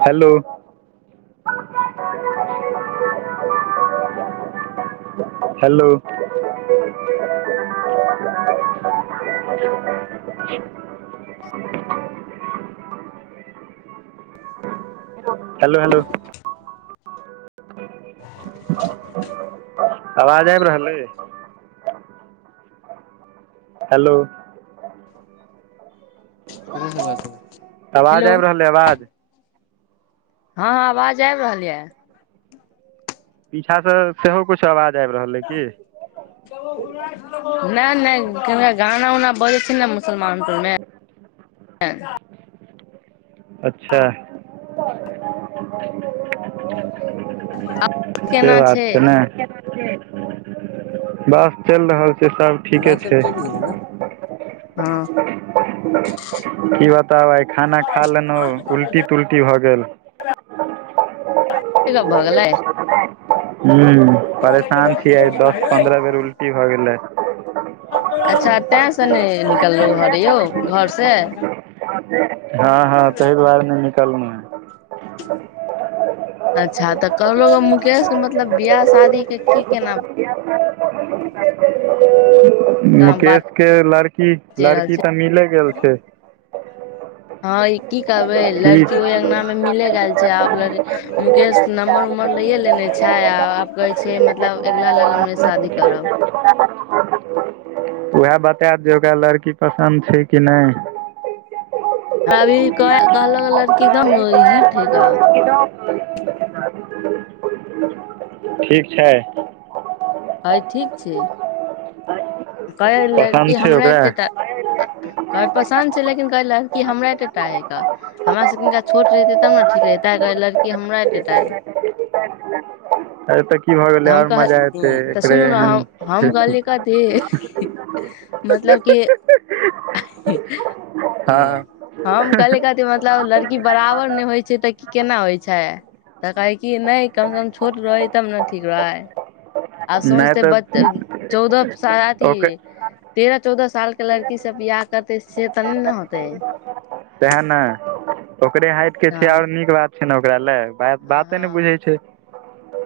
Hello hello [unintelligible] ह hello hello [inaudible] आवाज आबि रहल अए हेलो हेलो आवाज आबि रहल अइ आवाज हँ आवाज आबि रहल य पीछा से सेहो कुछु आवाज आबि रहल यै की नहि नहि केनका गाना उना बजै छैय ने मुसलमान सब मे [unintelligible] अच्छा से केना छै बात छैय ने। बस चलि रहल छैय सब। [unintelligible] सब चली गेलै ने हँ। की बताब आइ खाना खा लेलहु उल्टी तुल्टी भऽ गेल [unintelligible] भऽ गेलै। हूं परेशान छी आय दस पन्द्रह बेर उल्टी भ गेलै। अच्छा तें से नहि निकललहु घरे यौ घर से? हँ हँ तहि दुआरे नहि निकललहु हैं। अच्छा तऽ कहलौग मुकेश के मतलब बियाह शादी के की केना [unintelligible] काम बात मुकेश के लड़की चलि रहल लड़की छै तऽ मिले गेल छैय। [unintelligible] हँ ई की करबै लड़की ओहि अंगनामे मिले गेल छैय आब लर मुकेश नम्बर नंबर लैेये लेने छैय आ आब कहै छैय मतलब अगिला लगनमे शादी करब। [unintelligible] वैहे बता दियौ ओकरा लड़की पसन्द छैय कि नहि। अभी कह कहलक लड़की एकदम हिट हइ का [unintelligible] ठीक छैय। आइ ठीक छैय। पसन्द छैय हमरा ओकरा? एते टा कहै पसन्द छै लेकिन कहै लड़की हमरा एतेटा हइ का हमरा से [unintelligible] कनिका छोट रहितै तब ने ठीक रहितै कहै लड़की हमरा एतेटा हइ [unintelligible] आरे तऽ की भऽ गेलै हम आओर कह मजा एतै तऽ एकरे सुनू ने एहन हम हम कहलियै कथी मतलब कि हँ हम कहलै कथी मतलब लड़की बराबर नै होइ छैय तऽ की केना होइ छैय? त कहै कि नहि कम से कम छोट रहै तब न ठीक रहै। आब नहि सोचतै तऽ ब चौदह अथी ओकर तेरह चौदह साल के लड़की की स बियाह करतै से त नहि ने होतै। सैह ने ओकरे हाइटके छैय हँ और नीक बात छैय ने ओकरा ल। हँ बाते नहि हँ बुझै छैय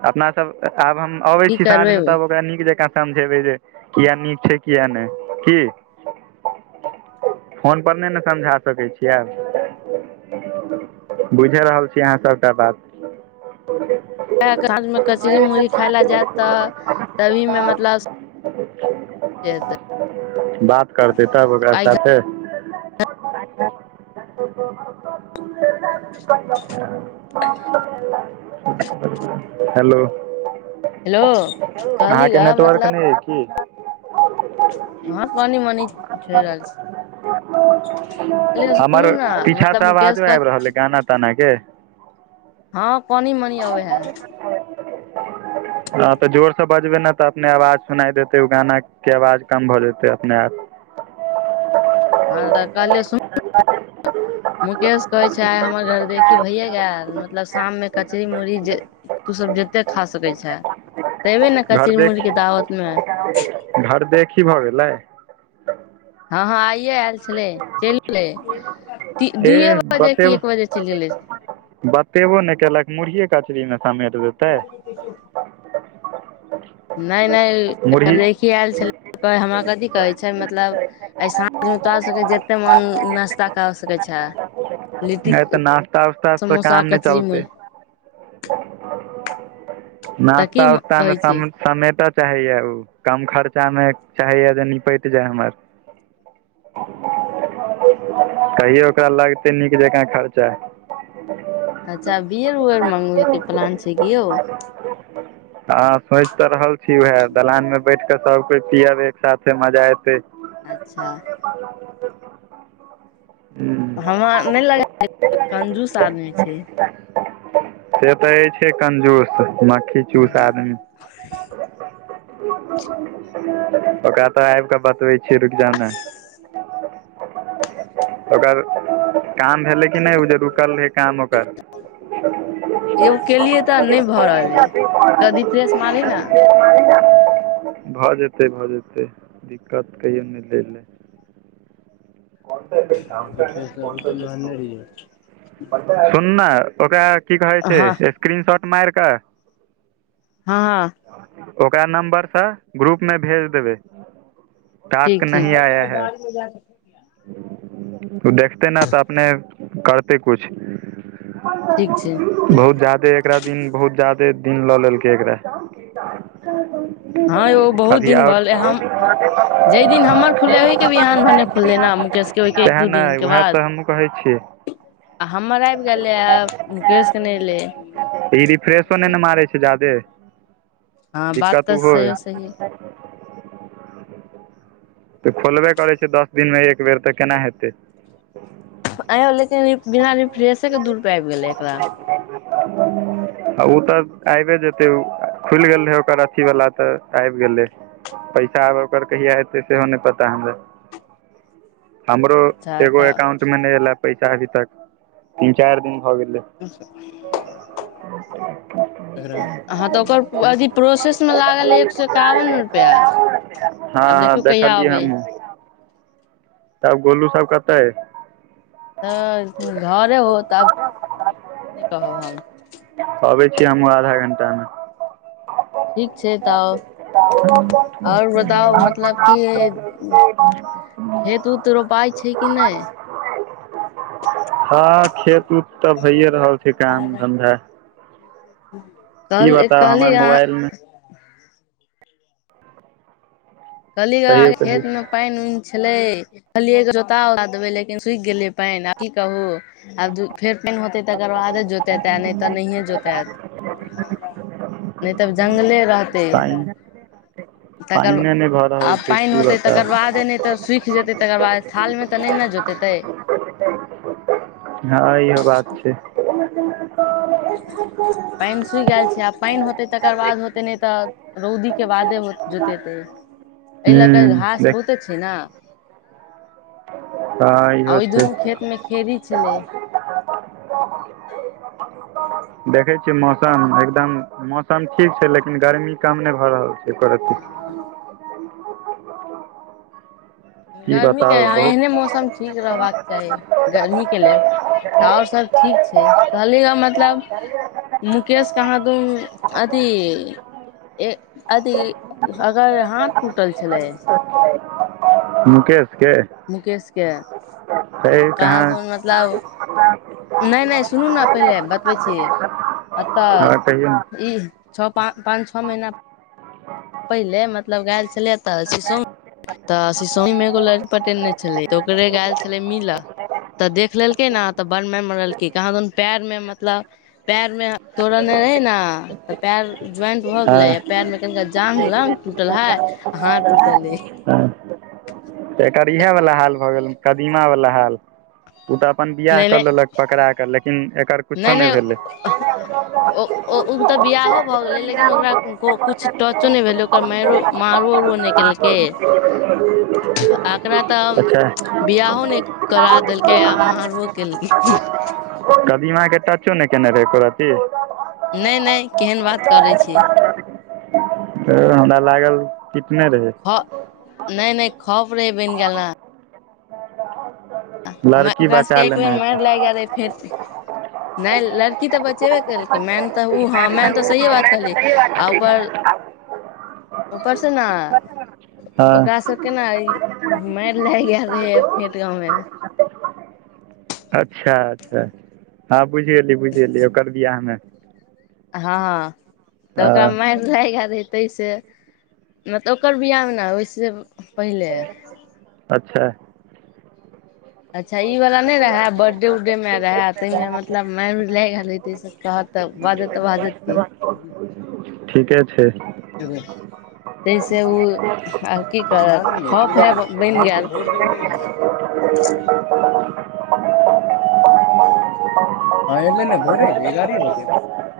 अपना सब आब हम अबै की छी साँझ करबै मे तब त नीक जकाँ समझेबै जे किया नीक छै किया नहि कि? फोन पर नहि ने समझा सकैत छी। बुझि रहल छीयै अहाँ सबटा बात। साँझ मे कचरी मुुरही खाय लए जायत तऽ तभी [unintelligible] [unintelligible] से [unintelligible] बात करतै तब ओकरा साथे। [unintelligible] [unintelligible] हेलो हेलो कहली अहाँके ग नेटवर्क मतलब नै अय की? हँ कनी मनी छैय [unintelligible] सुनू हमर ने पीछा मतलब से मुकेश आवाजो कहत आबि रहलया गाना ताना के? हँ कनि मनि अबैहा। हँ त जोर से बजबै ने त अपने आवाज सुनाइ देतै ओ गानाके आवाज कम भ जेतै अपने आप। हँ तकहलिये सुन ह मुकेश कहै छै आइ हमर घर देखी भैए गेल मतलब शाममे कचरी मुरही जे तू सब जते खा सकैत छे तऽ अयबे ने कचरी घर देख मुरही के दावत मे घर देखीह भगेलै हँ हँ आइए आयल छलै चलि गेलै दुइए एह बजे की एक बजे चलि गेलै छै तेबो नहि केलक मुरहि कचरी मे समेट देतै नय नय घर मुरही देखी आयल छलै हमरा कथी कहै छै नहि मतलब आय साँझ मे तोरा सब‌ के जते मन नाश्ता क सकै छ लिट्टीेक तऽ नास्ता उस्ता से समोसा काम नहि कचरी मु चलतै तऽ की नास्ता कहै उस्तामे छै सम समेट चाहैय ऊ कम खर्चामे चाहैय जे निपैत जाय हमर कहियो ओकरा लगतै नीक जकाँ खर्चा अच्छा बियर उअर मंगबय के प्लान छै कि यौ आ हँ सोचि तऽ रहल छी उएह दलान मे बैठ कऽ सभकोय पियब एक सााथे मजा एतै अच्छा हू हमरा नहि लगे कंजूस आदमी छै से तऽ अय छै कंजूस मक्खी चूस आदमी [unintelligible] ओकरा तऽ आबि कऽ बतबै छीयै रुइक जौ न ओकर काम भेलै कि नय ओ जे रुकल रहै काम ओकर [inaudible] एगो केलियै तऽ नहि भऽ रहल यै क रिफ्रेश मारी न भ जेतै भऽ जेतै दिक्कत कहियो नय लैल काम का है रिफ्रेश अभी तऽ मारने रहियै सुन ना ओकरा की कहै छै हँ स्क्रीन शाउट मेर कऽ हँ ओकरा नम्बरसे ग्रुपमे भेज देबै टास्क नही आया है ह ओ देखते न त अपने करते कुछ ठीक छै बहुत जयादे एकरा दिन बहुत जायदे दिन ल लेलकै एकरा ह, यो बहुत अभी दिन भऽ गेले हम आओर जय दिन हमर खुलै ओहि के बिहान भने खुलले न मुकेश के ओहिके एक सएह दू ने दिन के उएह बाद तऽ हमहूँ कहै छियै आ हमर आबि गेलै आ मुकेश के ने एले ई रिफ्रेशो नहय ने मारै छै जादे हँ बात दिक्कत तऽ ओहो हइ सेहो सही [inaudible] त खोलबे करै छै दस दिनमे एक बेर त केना हेतै आइयौ लेकिन बिना रिफ्रेेशेके दू रुपये आबि गेलै एकरा आ ओ तऽ आबए जेतै खुलि गेल रहै ओकर अथी वला त आबि गेलै पैसा आभ ओकर कहिया एतै सेहो‌ नहि पता हमरा हमरो अच्छा एगो तऽ एकाउंट मे नइ एले पैसा अभी तक तीन चारि दिन भ गेलै [inaudible] एकरा अच्छा हँ त ओकर अथी प्रोसेसमे लागल एक सए एकावन रुपैआ हँ आब हँ देखियौ कहिया देखलियै अबै हमहच तब गोलू सब कते तऽ घरे होत आब नय कहब हम अबै छी हमहूँ आधा घंटामे ठीक छै तऽ और आओर बताउ मतलब बता कि खेत उत रोपाइ छै कि नहि [inaudible] हँ खेत उत तऽ भइए रहल छै काम धन्धा की कल बताउ कलहि हमर य मोबाइलमे कहली अहां कहियौ के कहियौ खेतमे पानि उनि छलै कहलियै एगो जोता उता देबे लेकिन सुखि गेलै पानि आ की कहु आब फेर पानि होतै तकर बादे जोतेतै नइ तऽ नहियए जोतैत नहि तऽ जंगले रहतै पानि तकरल [unintelligible] पानिए नहि भऽ आ रहल छै पानि की होतै तकर बताउ बादे नइ तऽ सुखि जेतै तकर बाद थाल मे तऽ नइ ने जोतेतै हँ इहो बात छै पानि सुख गेल छै आ पानि होतै तकर बाद होतै नइ तऽ रौदी के बादे जोतेते एहि लऽ कऽ घास देख बहुते छै ने हँ आ इहो ओइ दुनू खेत मे खेरी छलै आ देखै छियै मौसम एकदम मौसम ठीक छै लेकिन गर्मी कम नइ भऽ रहल छै ई करत [unintelligible] गर्मी के ह एहने मौसम ठीक रहबाक चाही गर्मी के लेल तऽ और सब ठीक छै कहली हमऽ मतलब मुकेश कहाँ दुनु अथी बहुत एक अथी अगर हाथ टूटल छलै मुकेश के मुकेशके हँ कहाँ दून मतलब अ [inaudible] नइ नइ सुनू ने पहिले बतबै छी एतऽ आओर कहियौ ई छ पाँ पाँच छः महीना पहिले मतलब गायल छलै तऽ शौं तऽ सिसोम मे एगो लड़की पटेने छलै तऽ ओकरे गायल छलै मीले तऽ देख लेलकै ने तऽ बड़ मैर मरलकै कहाँ दन पैर में मतलब पैर मे तोड़ने रहै ने तऽ पैर ज्वइंट भऽ गेलै हँ आ पैरमे कनिका जाँघ लग टूटल है आ हाथ टूटलै है हँ तऽ एकर इहे बाला हाल भऽ गेल कदीमा बाला हाल ओ तऽ अपन बियाह कऽ लेलक पकड़ाक लेकिन एकर नइ किछो नइ नहि भेलै ओ हे ओ तऽ बियाहो भऽ गेलै लेकिन ओकरा कुछ टचो नहि भेल ओकरा मायरो मारबो उरबो नइ केलकै एकरा तऽ अच्छा बिआहो नइ करा देलकै आ मारबो केलकै कदीमाक के टचो नहि कयने रहै एको रति नहि नहि केहन बात करै छि तैं हमरा लागल पिटने रहै ख नहि नहि खप रहे बनि गेल ने [inaudible] लड़की ओकरा बचा सभके एक बेर लेने मारि हेतै लागि जा गेल रहै फेर नइ लड़की तऽ बचेबे केलकै मैन तऽ ओ हँ मैन तऽ सहिेए बात कहली आ ऊपर ऊपर सँ ना ओकरा हँ सब केना मारि लागि गेल रहे फेट गाँवमे अच्छा अच्छा हँ बुझि गेली बुझि गेली ओकर बियाहमे हँ तऽ ओकरा हँ माइर याद हइ तइ से मतलब ओकर बिआहमे ना ओइसे पहिले अच्छा अच्छा ई वाला नहि रहे बर्डे उर्डे मे रहे ताहि मे मतलब मारि उरी लागे गेल हेतय कहत तऽ बाजत तऽ बाजत की ठीके छै [unintelligible] तहिसे उ आ की करब ख बनि गेल [unintelligible] हँ एलै ने भोरे एले एगारहे बजे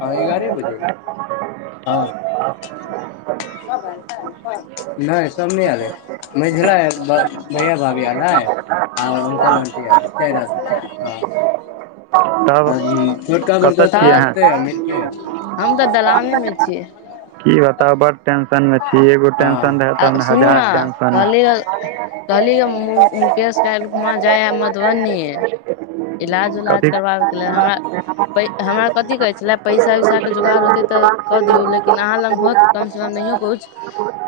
हँ एगारहे बजे हँ [unintelligible] नई सब नई आयल हे मझिला [unintelligible] भैया भाभी एल है [unintelligible] तब आ छोटका कतऽ छियै अहाँ बड़काथर हम तऽ दलान मे छीयै की बताउ बड टेंशन मे छी एगो हँ टेंशन रहे आ तब सुनू हजार ने टेंशन कहली कहली ह मु-मुकेश काईल खुमा जाइ हे मधुबनी इलाज उलाज कथी करबाबयके ल लेल हमरा पै हमरा कथी कहै छला पैसा वैसाके जोगार होतै तऽ कऽ दियौ लेकिन अहाँ लग होत कमसँ कम नहियो कुछ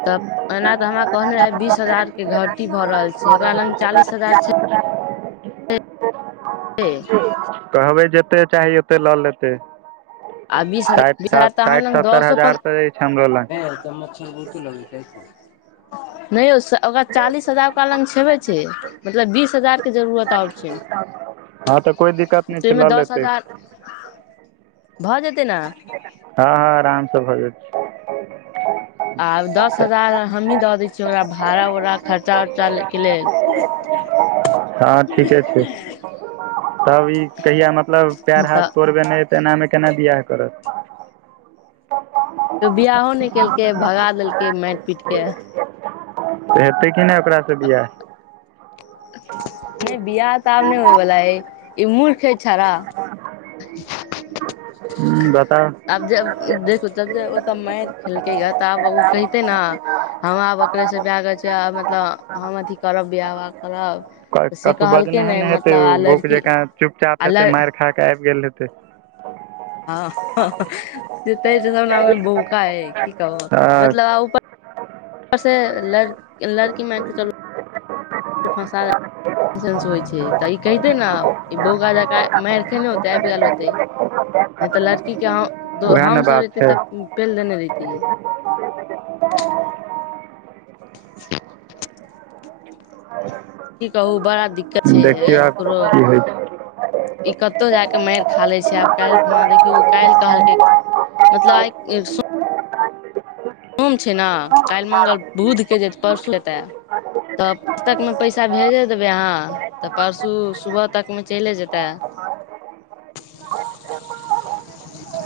तऽ एना ते हमरा कहनेे बीस हजार के घटी भ रहल छै ओकरा लग चालीस हजार छै [inaudible] [unintelligible] कहबै जतेक चाही ओतेक लऽ लेतै आ बीस ह साठि बीस हजार सात तऽ अहां साठि लग सत्तर दसो पन हजार तऽ अछि हमरो लग [unintelligible] [unintelligible] नहि ओ स ओकरा चालीस हजार ओकरा लग छेबे छै हँ मतलब बीस हजार के जरूरत और छै हँ तऽ कोइ दिक्कत नहि छै ताहिमे लऽ दस लेतै हजार भऽ जेतै ना हँ हँ आरामसँ भऽ जेतय आब दस तऽ हजार हमही दऽ दै छियै ओकरा भाड़ा उड़ा खर्चा उर्चा के लेल हँ ठीके छै तब ई कहिया मतलब पैर हाथ तऽ तोड़बेने तेना मे केना बिआह करत [unintelligible] त बियाहो नई केलकै भगा देलकै मैर पीट के हेतै कि नहि ओकरासँ बिआाह नइ बियाह तऽ आब नइ होय बाला हई ई मूर्ख है छौड़ा हूं बताउ आब जब देखू जब जे ओतऽ मैर खेलकै गा तऽ आब ओ कैहते ने हम आब अकरेसँ ब्याह रचाएब मतलब हम अथी करब बिआह बाह करब क तऽ से कतो कहलकै बजनेहे नहि ने हेतै मतलब ओ आ बोक लड़की जॆकाँ आ चुपचाप हेतै लड़ मारि खा कऽ आबि गेल हेतै ह से ते स तऽ मे बोला हेई की कहु मतलब आ उपर से लड़ लड़की मैन के चलू फँसा सेंस होइ छै तऽ ई कहिते नऽ ई बौका जेकां मारि खेने होते आबि गेल होते नहि तऽ लड़की के उएह ने हम सब बात रहती छै तऽ पेल देने रैहतिये [inaudible] [inaudible] की कहू बड़ा दिक्कत छै देखियौ आब एकरो की होइ छै ई कतौ जाके मारि खा लै छै आब काल्हि खुना देखियौ काइल कहलकै मतलब आय ए सो छै नऽ कैल मंगल बूध के जेत परसू एतै तब तकमे पैसा भेजे देबै अहाँ तऽ परसू सुबह तकमे चइले जेतै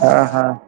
हँ हँ